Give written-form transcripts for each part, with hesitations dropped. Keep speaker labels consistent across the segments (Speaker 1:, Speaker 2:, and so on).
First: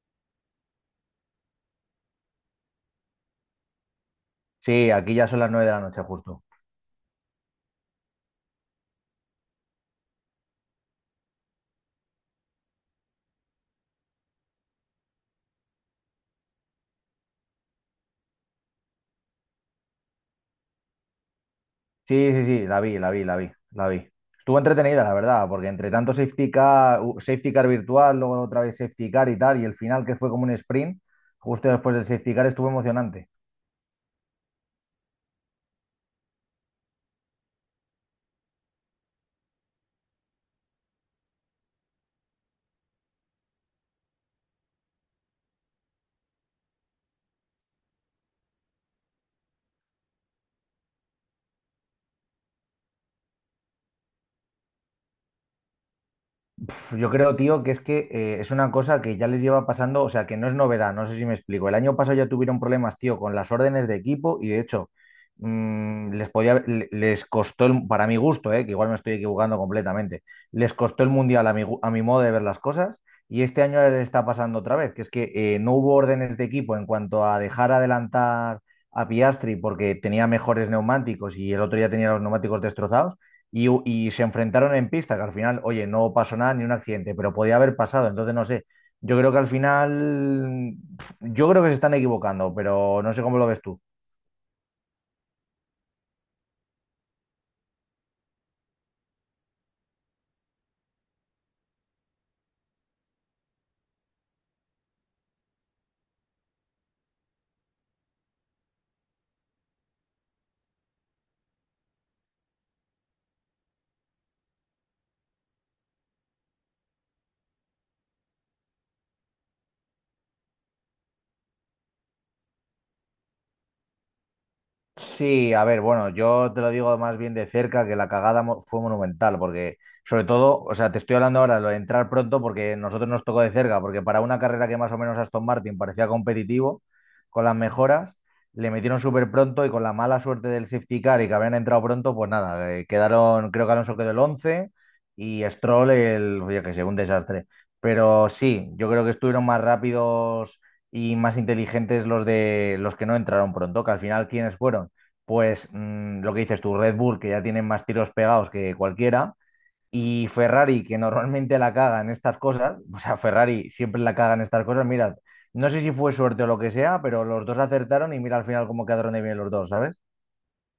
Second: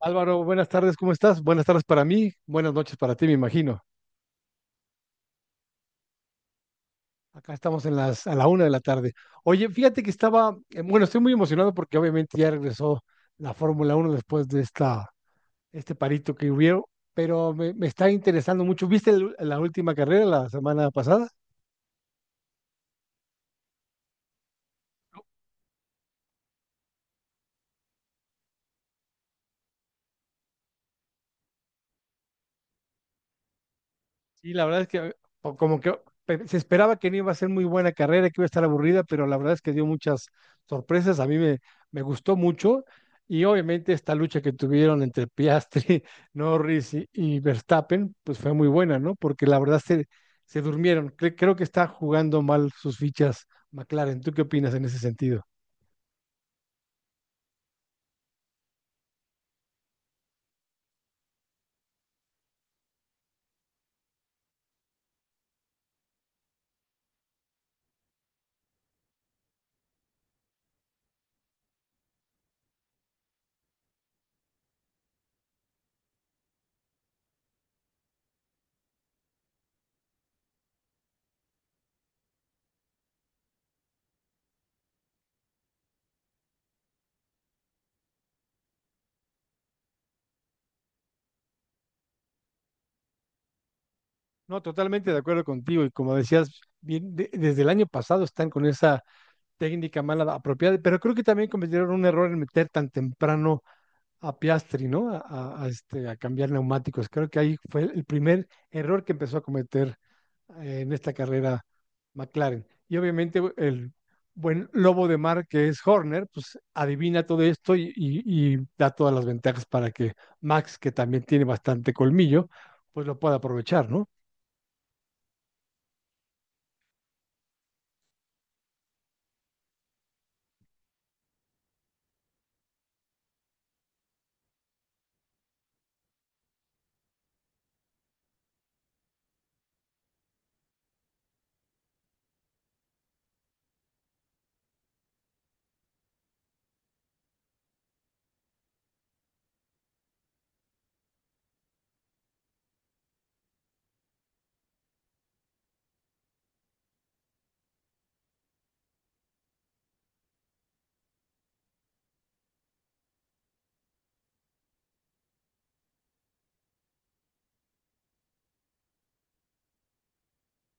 Speaker 1: Álvaro, buenas tardes, ¿cómo estás? Buenas tardes para mí, buenas noches para ti, me imagino.
Speaker 2: Sí, aquí ya son las 9 de la noche justo.
Speaker 1: Acá estamos en las, a la una de la tarde. Oye, fíjate que estaba, bueno, estoy muy emocionado porque obviamente ya regresó la Fórmula Uno después de esta, este parito que hubo, pero me está interesando mucho. ¿Viste la última carrera la semana pasada?
Speaker 2: Sí, sí, sí, la vi, la vi, la vi, la vi. Estuvo entretenida, la verdad, porque entre tanto safety car, safety car virtual, luego otra vez safety car y tal, y el final que fue como un sprint, justo después del safety car estuvo emocionante.
Speaker 1: Sí, la verdad es que o como que pe- se esperaba que no iba a ser muy buena carrera, que iba a estar aburrida, pero la verdad es que dio muchas sorpresas. Me gustó mucho. Y obviamente esta lucha que tuvieron entre Piastri, Norris y Verstappen, pues fue muy buena, ¿no? Porque la verdad se durmieron. Creo que está jugando mal sus fichas McLaren. ¿Tú qué opinas en ese sentido?
Speaker 2: Pf, yo creo, tío, que es una cosa que ya les lleva pasando, o sea, que no es novedad, no sé si me explico. El año pasado ya tuvieron problemas, tío, con las órdenes de equipo y de hecho les podía, les costó, para mi gusto, que igual me estoy equivocando completamente, les costó el mundial a a mi modo de ver las cosas y este año les está pasando otra vez, que es que no hubo órdenes de equipo en cuanto a dejar adelantar a Piastri porque tenía mejores neumáticos y el otro ya tenía los neumáticos destrozados y se enfrentaron en pista, que al final, oye, no pasó nada ni un accidente, pero podía haber pasado, entonces no sé. Yo creo que al final, yo creo que se están equivocando, pero no sé cómo lo ves tú.
Speaker 1: No, totalmente de acuerdo contigo. Y como decías, bien, desde el año pasado están con esa técnica mala apropiada, pero creo que también cometieron un error en meter tan temprano a Piastri, ¿no? A este, a cambiar neumáticos. Creo que ahí fue el primer error que empezó a cometer en esta carrera McLaren. Y obviamente el buen lobo de mar que es Horner, pues adivina todo esto y da todas las ventajas para que Max, que también tiene bastante colmillo, pues lo pueda aprovechar, ¿no?
Speaker 2: Sí, a ver, bueno, yo te lo digo más bien de cerca que la fue monumental, porque sobre todo, o sea, te estoy hablando ahora de lo de entrar pronto porque nosotros nos tocó de cerca, porque para una carrera que más o menos Aston Martin parecía competitivo, con las mejoras, le metieron súper pronto y con la mala suerte del safety car y que habían entrado pronto, pues nada, quedaron, creo que Alonso quedó el 11 y Stroll el, oye, que sé, un desastre. Pero sí, yo creo que estuvieron más rápidos y más inteligentes los de los que no entraron pronto, que al final, ¿quiénes fueron? Pues lo que dices tú, Red Bull, que ya tienen más tiros pegados que cualquiera, y Ferrari, que normalmente la caga en estas cosas, o sea, Ferrari siempre la caga en estas cosas, mirad, no sé si fue suerte o lo que sea, pero los dos acertaron y mira al final cómo quedaron de bien los dos, ¿sabes?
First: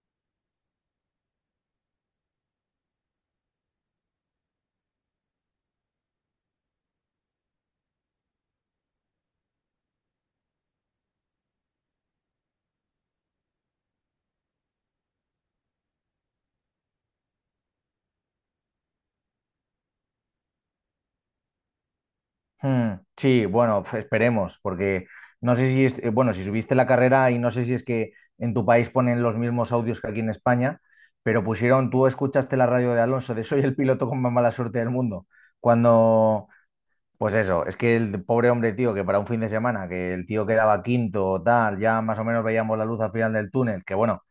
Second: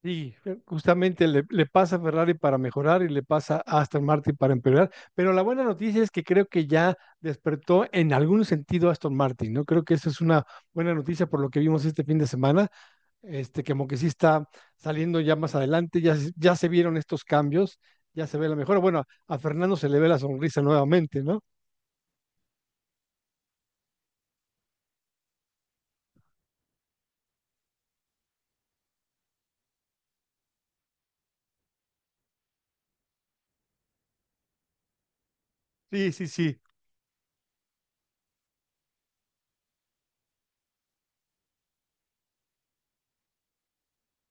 Speaker 1: Sí, justamente le pasa a Ferrari para mejorar y le pasa a Aston Martin para empeorar, pero la buena noticia es que creo que ya despertó en algún sentido Aston Martin, ¿no? Creo que eso es una buena noticia por lo que vimos este fin de semana, este, que como que sí está saliendo ya más adelante, ya se vieron estos cambios, ya se ve la mejora. Bueno, a Fernando se le ve la sonrisa nuevamente, ¿no?
Speaker 2: Hmm, sí, bueno, pues esperemos, porque no sé si, es, bueno, si subiste la carrera y no sé si es que en tu país ponen los mismos audios que aquí en España, pero pusieron, tú escuchaste la radio de Alonso de soy el piloto con más mala suerte del mundo,
Speaker 1: Sí, sí,
Speaker 2: cuando...
Speaker 1: sí,
Speaker 2: Pues eso, es que el pobre hombre, tío, que para un fin de semana, que el tío quedaba quinto o tal, ya más o menos veíamos la luz al final del túnel, que bueno,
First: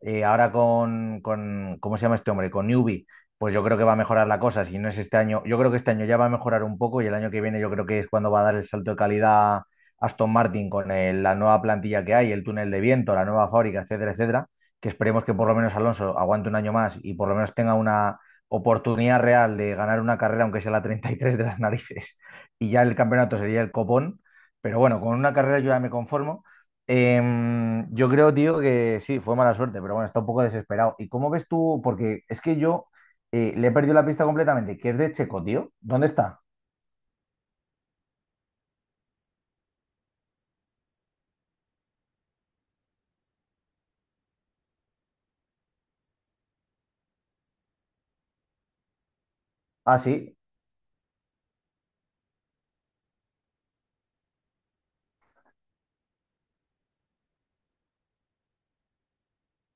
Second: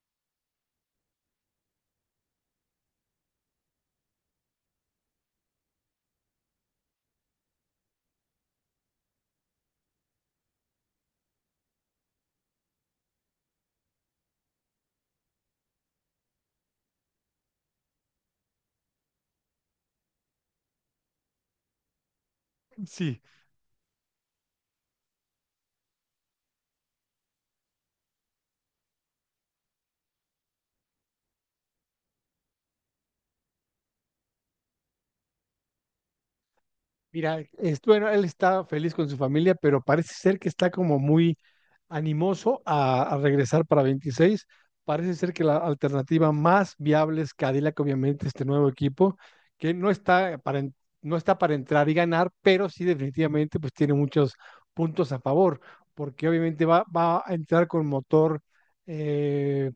Speaker 2: ahora con ¿cómo se llama este hombre? Con Newbie, pues yo creo que va a mejorar la cosa. Si no es este año, yo creo que este año ya va a mejorar un poco y el año que viene yo creo que es cuando va a dar el salto de calidad Aston Martin con la nueva plantilla que hay, el túnel de viento, la nueva fábrica, etcétera, etcétera. Que esperemos que por lo menos Alonso aguante un año más y por lo menos tenga una oportunidad real de ganar una carrera, aunque sea la 33 de las narices. Y ya el
Speaker 1: sí.
Speaker 2: campeonato sería el copón. Pero bueno, con una carrera yo ya me conformo. Yo creo, tío, que sí, fue mala suerte, pero bueno, está un poco desesperado. ¿Y cómo ves tú? Porque es que yo le he perdido la pista completamente, que es de Checo, tío. ¿Dónde está?
Speaker 1: Mira, es, bueno, él está feliz con su familia, pero parece ser que está como muy animoso a regresar para 26. Parece ser que la alternativa más viable es Cadillac, obviamente, este nuevo equipo, que no
Speaker 2: Ah, sí.
Speaker 1: está para, no está para entrar y ganar, pero sí definitivamente pues tiene muchos puntos a favor, porque obviamente va a entrar con motor eh,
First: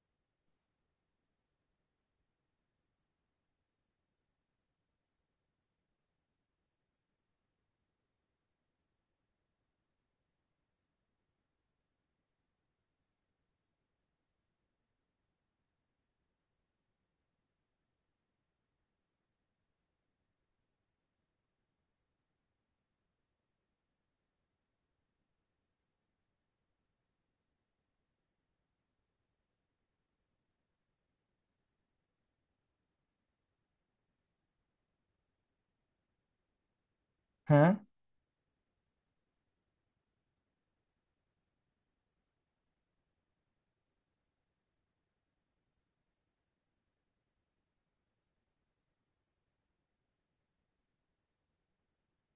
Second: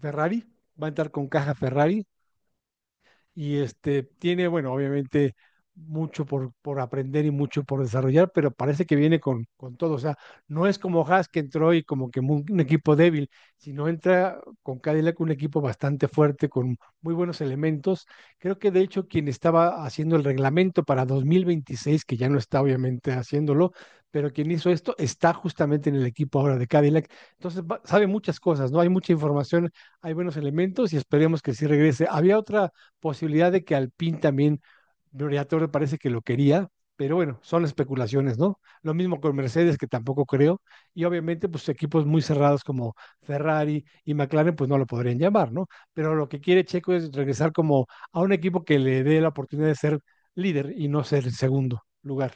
Speaker 1: Ferrari, va a entrar con caja Ferrari, y este, tiene, bueno, obviamente mucho por aprender y mucho por desarrollar, pero parece que viene con todo. O sea, no es como Haas que entró y como que mu- un equipo débil, sino entra con Cadillac un equipo bastante fuerte, con muy buenos elementos. Creo que de hecho quien estaba haciendo el reglamento para 2026, que ya no está obviamente haciéndolo, pero quien hizo esto está justamente en el equipo ahora de Cadillac. Entonces va- sabe muchas cosas, ¿no? Hay mucha información, hay buenos elementos y esperemos que sí regrese. Había otra posibilidad de que Alpine también, Gloria Torre parece que lo quería, pero bueno, son
Speaker 2: ¿Mm?
Speaker 1: especulaciones, ¿no? Lo mismo con Mercedes, que tampoco creo, y obviamente, pues equipos muy cerrados como Ferrari y McLaren, pues no lo podrían llamar, ¿no? Pero lo que quiere Checo es regresar como a un equipo que le dé la oportunidad de ser líder y no ser el segundo lugar.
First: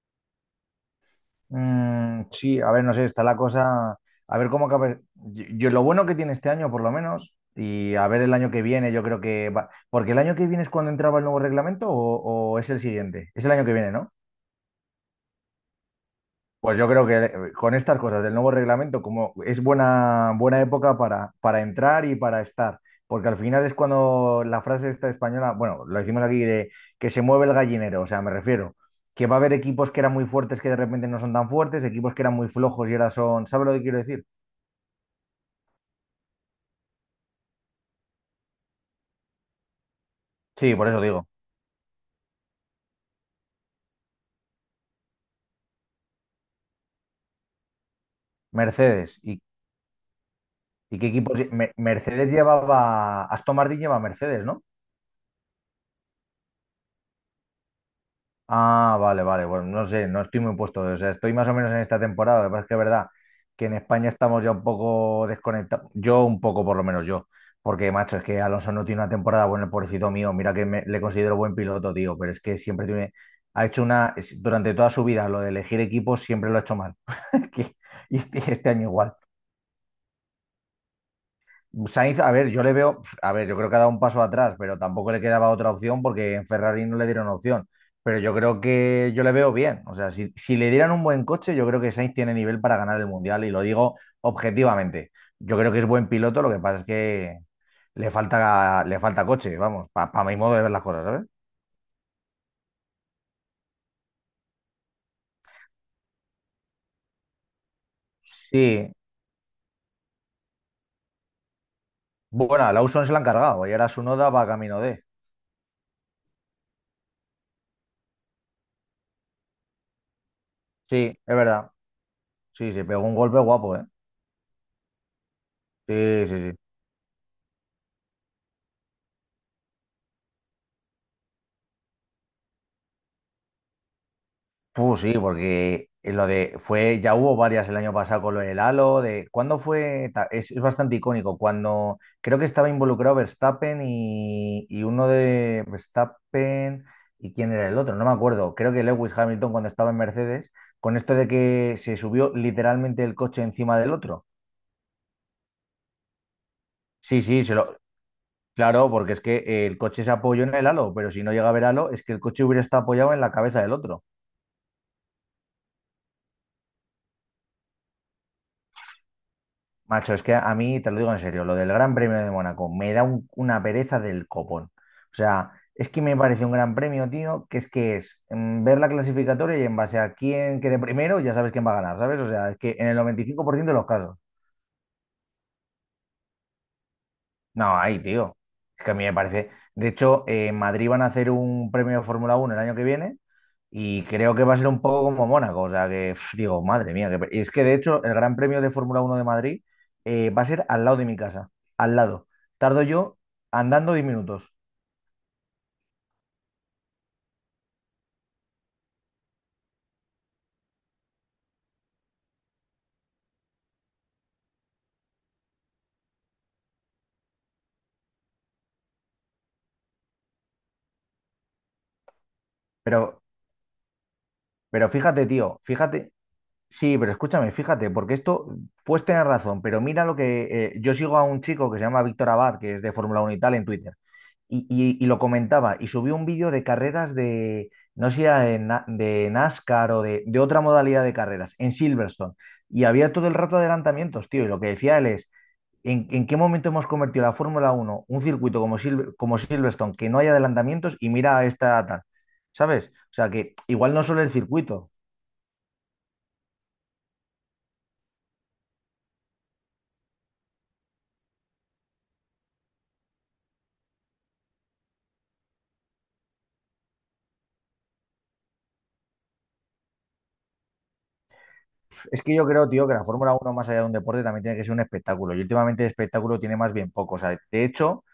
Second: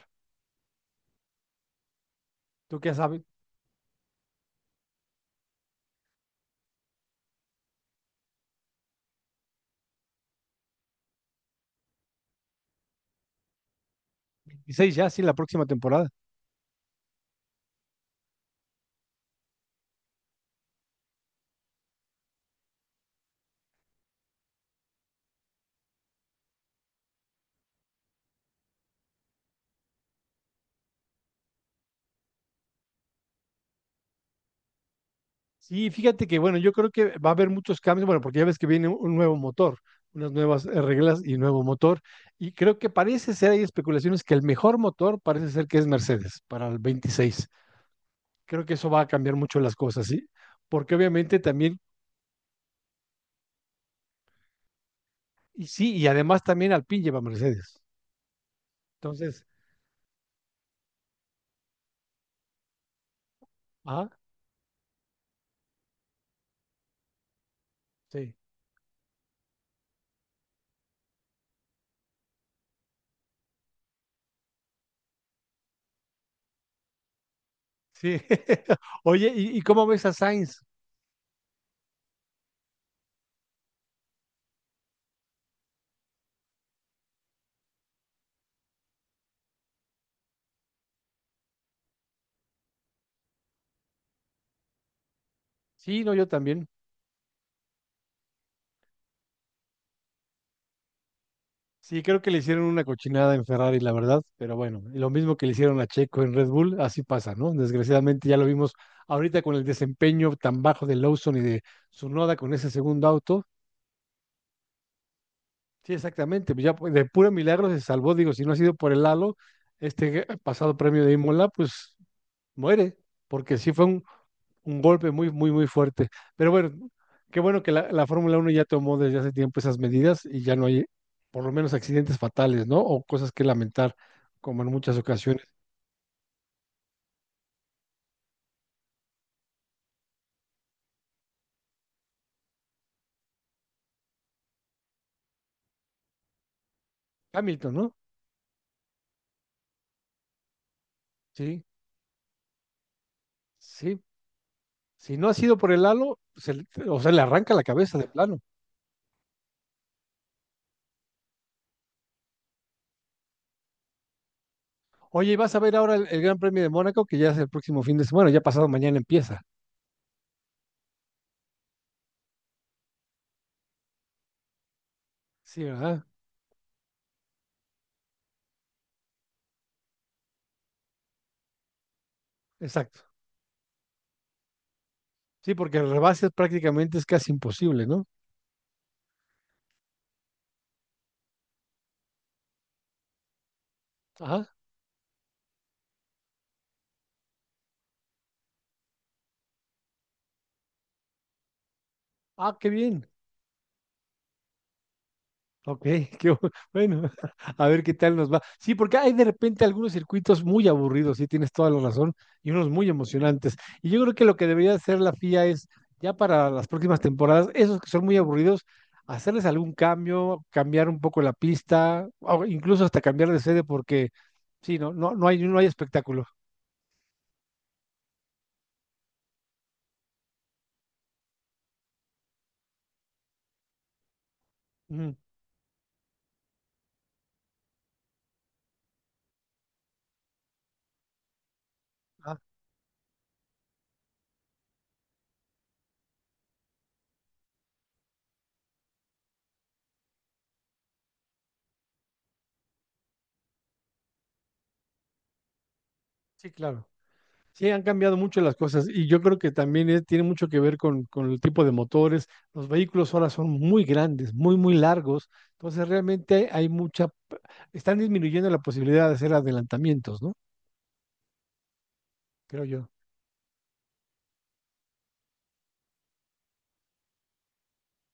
Speaker 2: Mm, sí, a
Speaker 1: ¿Tú
Speaker 2: ver, no
Speaker 1: qué
Speaker 2: sé,
Speaker 1: sabes?
Speaker 2: está la cosa. A ver cómo acaba. Yo lo bueno que tiene este año, por lo menos, y a ver el año que viene, yo creo que va. Porque el año que viene es cuando entraba el nuevo reglamento o es el siguiente. Es el año que viene, ¿no?
Speaker 1: 26 ya, sí, la próxima temporada.
Speaker 2: Pues yo creo que con estas cosas del nuevo reglamento, como es buena época para entrar y para estar, porque al final es cuando la frase esta española, bueno, lo decimos aquí de que se mueve el gallinero, o sea, me refiero, que va a haber equipos que eran muy fuertes que de repente no son tan fuertes, equipos que eran muy flojos y ahora son, ¿sabes lo que quiero decir?
Speaker 1: Sí, fíjate que bueno, yo creo que va a haber muchos cambios, bueno, porque ya ves que viene un nuevo motor, unas nuevas
Speaker 2: Sí, por eso
Speaker 1: reglas
Speaker 2: digo,
Speaker 1: y nuevo motor, y creo que parece ser, hay especulaciones que el mejor motor parece ser que es Mercedes para el 26. Creo que eso va a
Speaker 2: Mercedes.
Speaker 1: cambiar mucho las cosas, ¿sí? Porque
Speaker 2: Y qué
Speaker 1: obviamente
Speaker 2: equipos?
Speaker 1: también,
Speaker 2: Mercedes llevaba, Aston Martin lleva Mercedes, ¿no?
Speaker 1: y sí, y además también Alpine lleva Mercedes.
Speaker 2: Ah, vale,
Speaker 1: Entonces,
Speaker 2: vale. Bueno, no sé, no estoy muy puesto. O sea, estoy más o menos en esta temporada. Lo que pasa es que es verdad que en
Speaker 1: ah,
Speaker 2: España estamos ya un poco desconectados. Yo un poco, por lo menos yo. Porque, macho, es
Speaker 1: sí,
Speaker 2: que Alonso no tiene una temporada buena, el pobrecito mío. Mira que le considero buen piloto, tío. Pero es que siempre tiene... Ha hecho una... Durante toda su vida, lo de elegir equipos siempre lo ha hecho mal. Que... Y
Speaker 1: sí.
Speaker 2: este año igual.
Speaker 1: Oye, ¿y cómo ves a Sainz?
Speaker 2: Sainz, a ver, yo le veo, a ver, yo creo que ha dado un paso atrás, pero tampoco le quedaba otra opción porque en Ferrari no le dieron opción. Pero yo creo que yo le veo bien. O sea, si le dieran un buen coche, yo creo que Sainz tiene nivel para ganar el Mundial y lo digo objetivamente. Yo creo que es
Speaker 1: Sí,
Speaker 2: buen
Speaker 1: no, yo
Speaker 2: piloto, lo que
Speaker 1: también.
Speaker 2: pasa es que le falta coche, vamos, para mi modo de ver las cosas, ¿sabes?
Speaker 1: Sí, creo que le hicieron una cochinada en Ferrari, la verdad, pero bueno, y lo mismo que le hicieron a Checo en Red Bull, así pasa, ¿no? Desgraciadamente ya lo vimos
Speaker 2: Sí,
Speaker 1: ahorita con el desempeño tan bajo de Lawson y de Tsunoda con
Speaker 2: bueno,
Speaker 1: ese
Speaker 2: a Lawson
Speaker 1: segundo
Speaker 2: se la han
Speaker 1: auto.
Speaker 2: cargado y ahora su noda va camino de...
Speaker 1: Sí, exactamente, pues ya pu- de puro milagro se salvó, digo, si no ha sido por el halo, este pasado
Speaker 2: Sí,
Speaker 1: premio de
Speaker 2: es
Speaker 1: Imola,
Speaker 2: verdad.
Speaker 1: pues
Speaker 2: Sí, se
Speaker 1: muere,
Speaker 2: pegó un golpe
Speaker 1: porque sí
Speaker 2: guapo,
Speaker 1: fue
Speaker 2: ¿eh?
Speaker 1: un golpe muy, muy, muy
Speaker 2: Sí,
Speaker 1: fuerte.
Speaker 2: sí,
Speaker 1: Pero
Speaker 2: sí.
Speaker 1: bueno, qué bueno que la Fórmula uno ya tomó desde hace tiempo esas medidas y ya no hay, por lo menos, accidentes fatales, ¿no? O cosas que lamentar, como en muchas
Speaker 2: Sí,
Speaker 1: ocasiones.
Speaker 2: porque lo de fue, ya hubo varias el año pasado con lo del Halo, de cuándo fue, es bastante icónico, cuando creo que estaba involucrado Verstappen y uno de Verstappen y quién era
Speaker 1: Hamilton,
Speaker 2: el
Speaker 1: ¿no?
Speaker 2: otro, no me acuerdo, creo que Lewis Hamilton cuando estaba en Mercedes, con esto de
Speaker 1: Sí,
Speaker 2: que se subió literalmente el coche encima del
Speaker 1: sí.
Speaker 2: otro.
Speaker 1: Si no ha sido por el halo, se le- o sea, le
Speaker 2: Sí,
Speaker 1: arranca la cabeza de plano.
Speaker 2: claro, porque es que el coche se apoyó en el Halo, pero si no llega a ver Halo, es que el coche hubiera estado apoyado en la cabeza del otro.
Speaker 1: Oye, y vas a ver ahora el Gran Premio de Mónaco, que ya es el próximo fin de semana. Bueno, ya pasado mañana empieza.
Speaker 2: Macho, es que a mí, te lo digo en serio, lo del Gran Premio de Mónaco me da una pereza del copón. O sea,
Speaker 1: Sí,
Speaker 2: es que
Speaker 1: ¿verdad?
Speaker 2: me parece un gran premio, tío, que es ver la clasificatoria y en base a quién quede primero, ya sabes quién va a ganar, ¿sabes? O sea, es que en el
Speaker 1: Exacto.
Speaker 2: 95% de los casos.
Speaker 1: Sí, porque el rebase prácticamente es casi
Speaker 2: No,
Speaker 1: imposible,
Speaker 2: ahí,
Speaker 1: ¿no?
Speaker 2: tío. Es que a mí me parece. De hecho, en Madrid van a hacer un premio de Fórmula Uno el año que viene y creo que
Speaker 1: Ajá.
Speaker 2: va a ser un poco como Mónaco. O sea, que pf, digo, madre mía. Que es que de hecho, el Gran Premio de Fórmula Uno de Madrid va a ser al lado de mi casa. Al lado.
Speaker 1: Ah, qué
Speaker 2: Tardo
Speaker 1: bien.
Speaker 2: yo andando 10 minutos.
Speaker 1: Ok, qué bueno, a ver qué tal nos va. Sí, porque hay de repente algunos circuitos muy aburridos, sí, tienes toda la razón, y unos muy emocionantes. Y yo creo que lo que debería hacer la FIA es, ya para las próximas temporadas, esos que son muy aburridos, hacerles algún cambio, cambiar un poco la pista, o incluso hasta
Speaker 2: Pero,
Speaker 1: cambiar de sede, porque sí,
Speaker 2: pero
Speaker 1: no, no,
Speaker 2: fíjate,
Speaker 1: no hay, no
Speaker 2: tío,
Speaker 1: hay
Speaker 2: fíjate.
Speaker 1: espectáculo.
Speaker 2: Sí, pero escúchame, fíjate, porque esto, pues tener razón, pero mira lo que... yo sigo a un chico que se llama Víctor Abad, que es de Fórmula Uno y tal, en Twitter. Y
Speaker 1: Ujú.
Speaker 2: lo comentaba y subió un vídeo de carreras de, no sé si era de, de NASCAR de otra modalidad de carreras en Silverstone.
Speaker 1: Ah,
Speaker 2: Y había todo el rato adelantamientos, tío. Y lo que decía él es, en qué momento hemos convertido la Fórmula Uno un circuito como, como Silverstone, que no hay adelantamientos y mira a esta tal? ¿Sabes? O sea que igual no solo el circuito.
Speaker 1: sí, claro. Sí, han cambiado mucho las cosas y yo creo que también tiene mucho que ver con el tipo de motores. Los vehículos ahora son muy grandes, muy, muy largos. Entonces realmente hay mucha, p- están disminuyendo la posibilidad de hacer adelantamientos, ¿no?
Speaker 2: Es que yo
Speaker 1: Creo
Speaker 2: creo, tío,
Speaker 1: yo.
Speaker 2: que la Fórmula Uno más allá de un deporte, también tiene que ser un espectáculo. Y últimamente el espectáculo tiene más bien poco. O sea, de hecho...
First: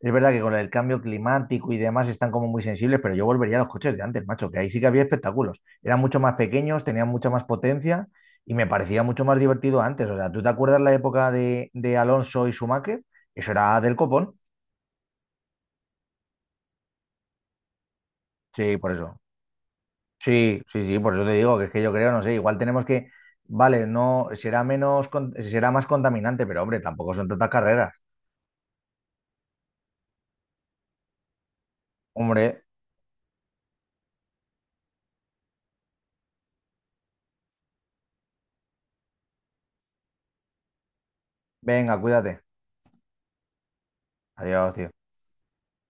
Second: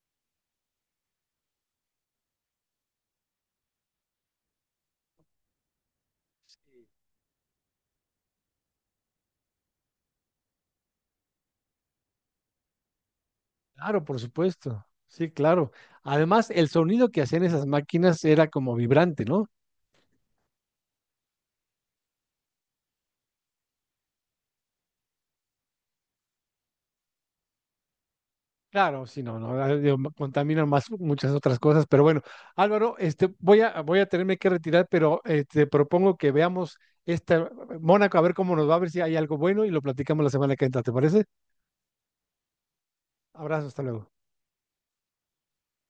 Speaker 2: Es verdad que con el cambio climático y demás están como muy sensibles, pero yo volvería a los coches de antes, macho, que ahí sí que había espectáculos. Eran mucho más pequeños, tenían mucha más potencia y me parecía mucho más divertido antes. O sea, ¿tú te acuerdas la época de Alonso y Schumacher? Eso era del
Speaker 1: Claro, por
Speaker 2: copón.
Speaker 1: supuesto. Sí, claro. Además, el sonido que hacían esas máquinas era como
Speaker 2: Sí, por eso.
Speaker 1: vibrante, ¿no?
Speaker 2: Sí, sí, sí, por eso te digo que es que yo creo, no sé, igual tenemos que, vale, no, será menos, será más contaminante, pero hombre, tampoco son tantas carreras.
Speaker 1: Claro, sí, no, no, ah, digo, ma- contaminan más muchas otras cosas, pero bueno,
Speaker 2: Hombre,
Speaker 1: Álvaro, este, voy a tenerme que retirar, pero te propongo que veamos esta Mónaco, a ver cómo nos va, a ver si hay algo bueno y lo platicamos la semana que entra, ¿te parece?
Speaker 2: venga, cuídate.
Speaker 1: Abrazo, hasta luego.
Speaker 2: Adiós, tío.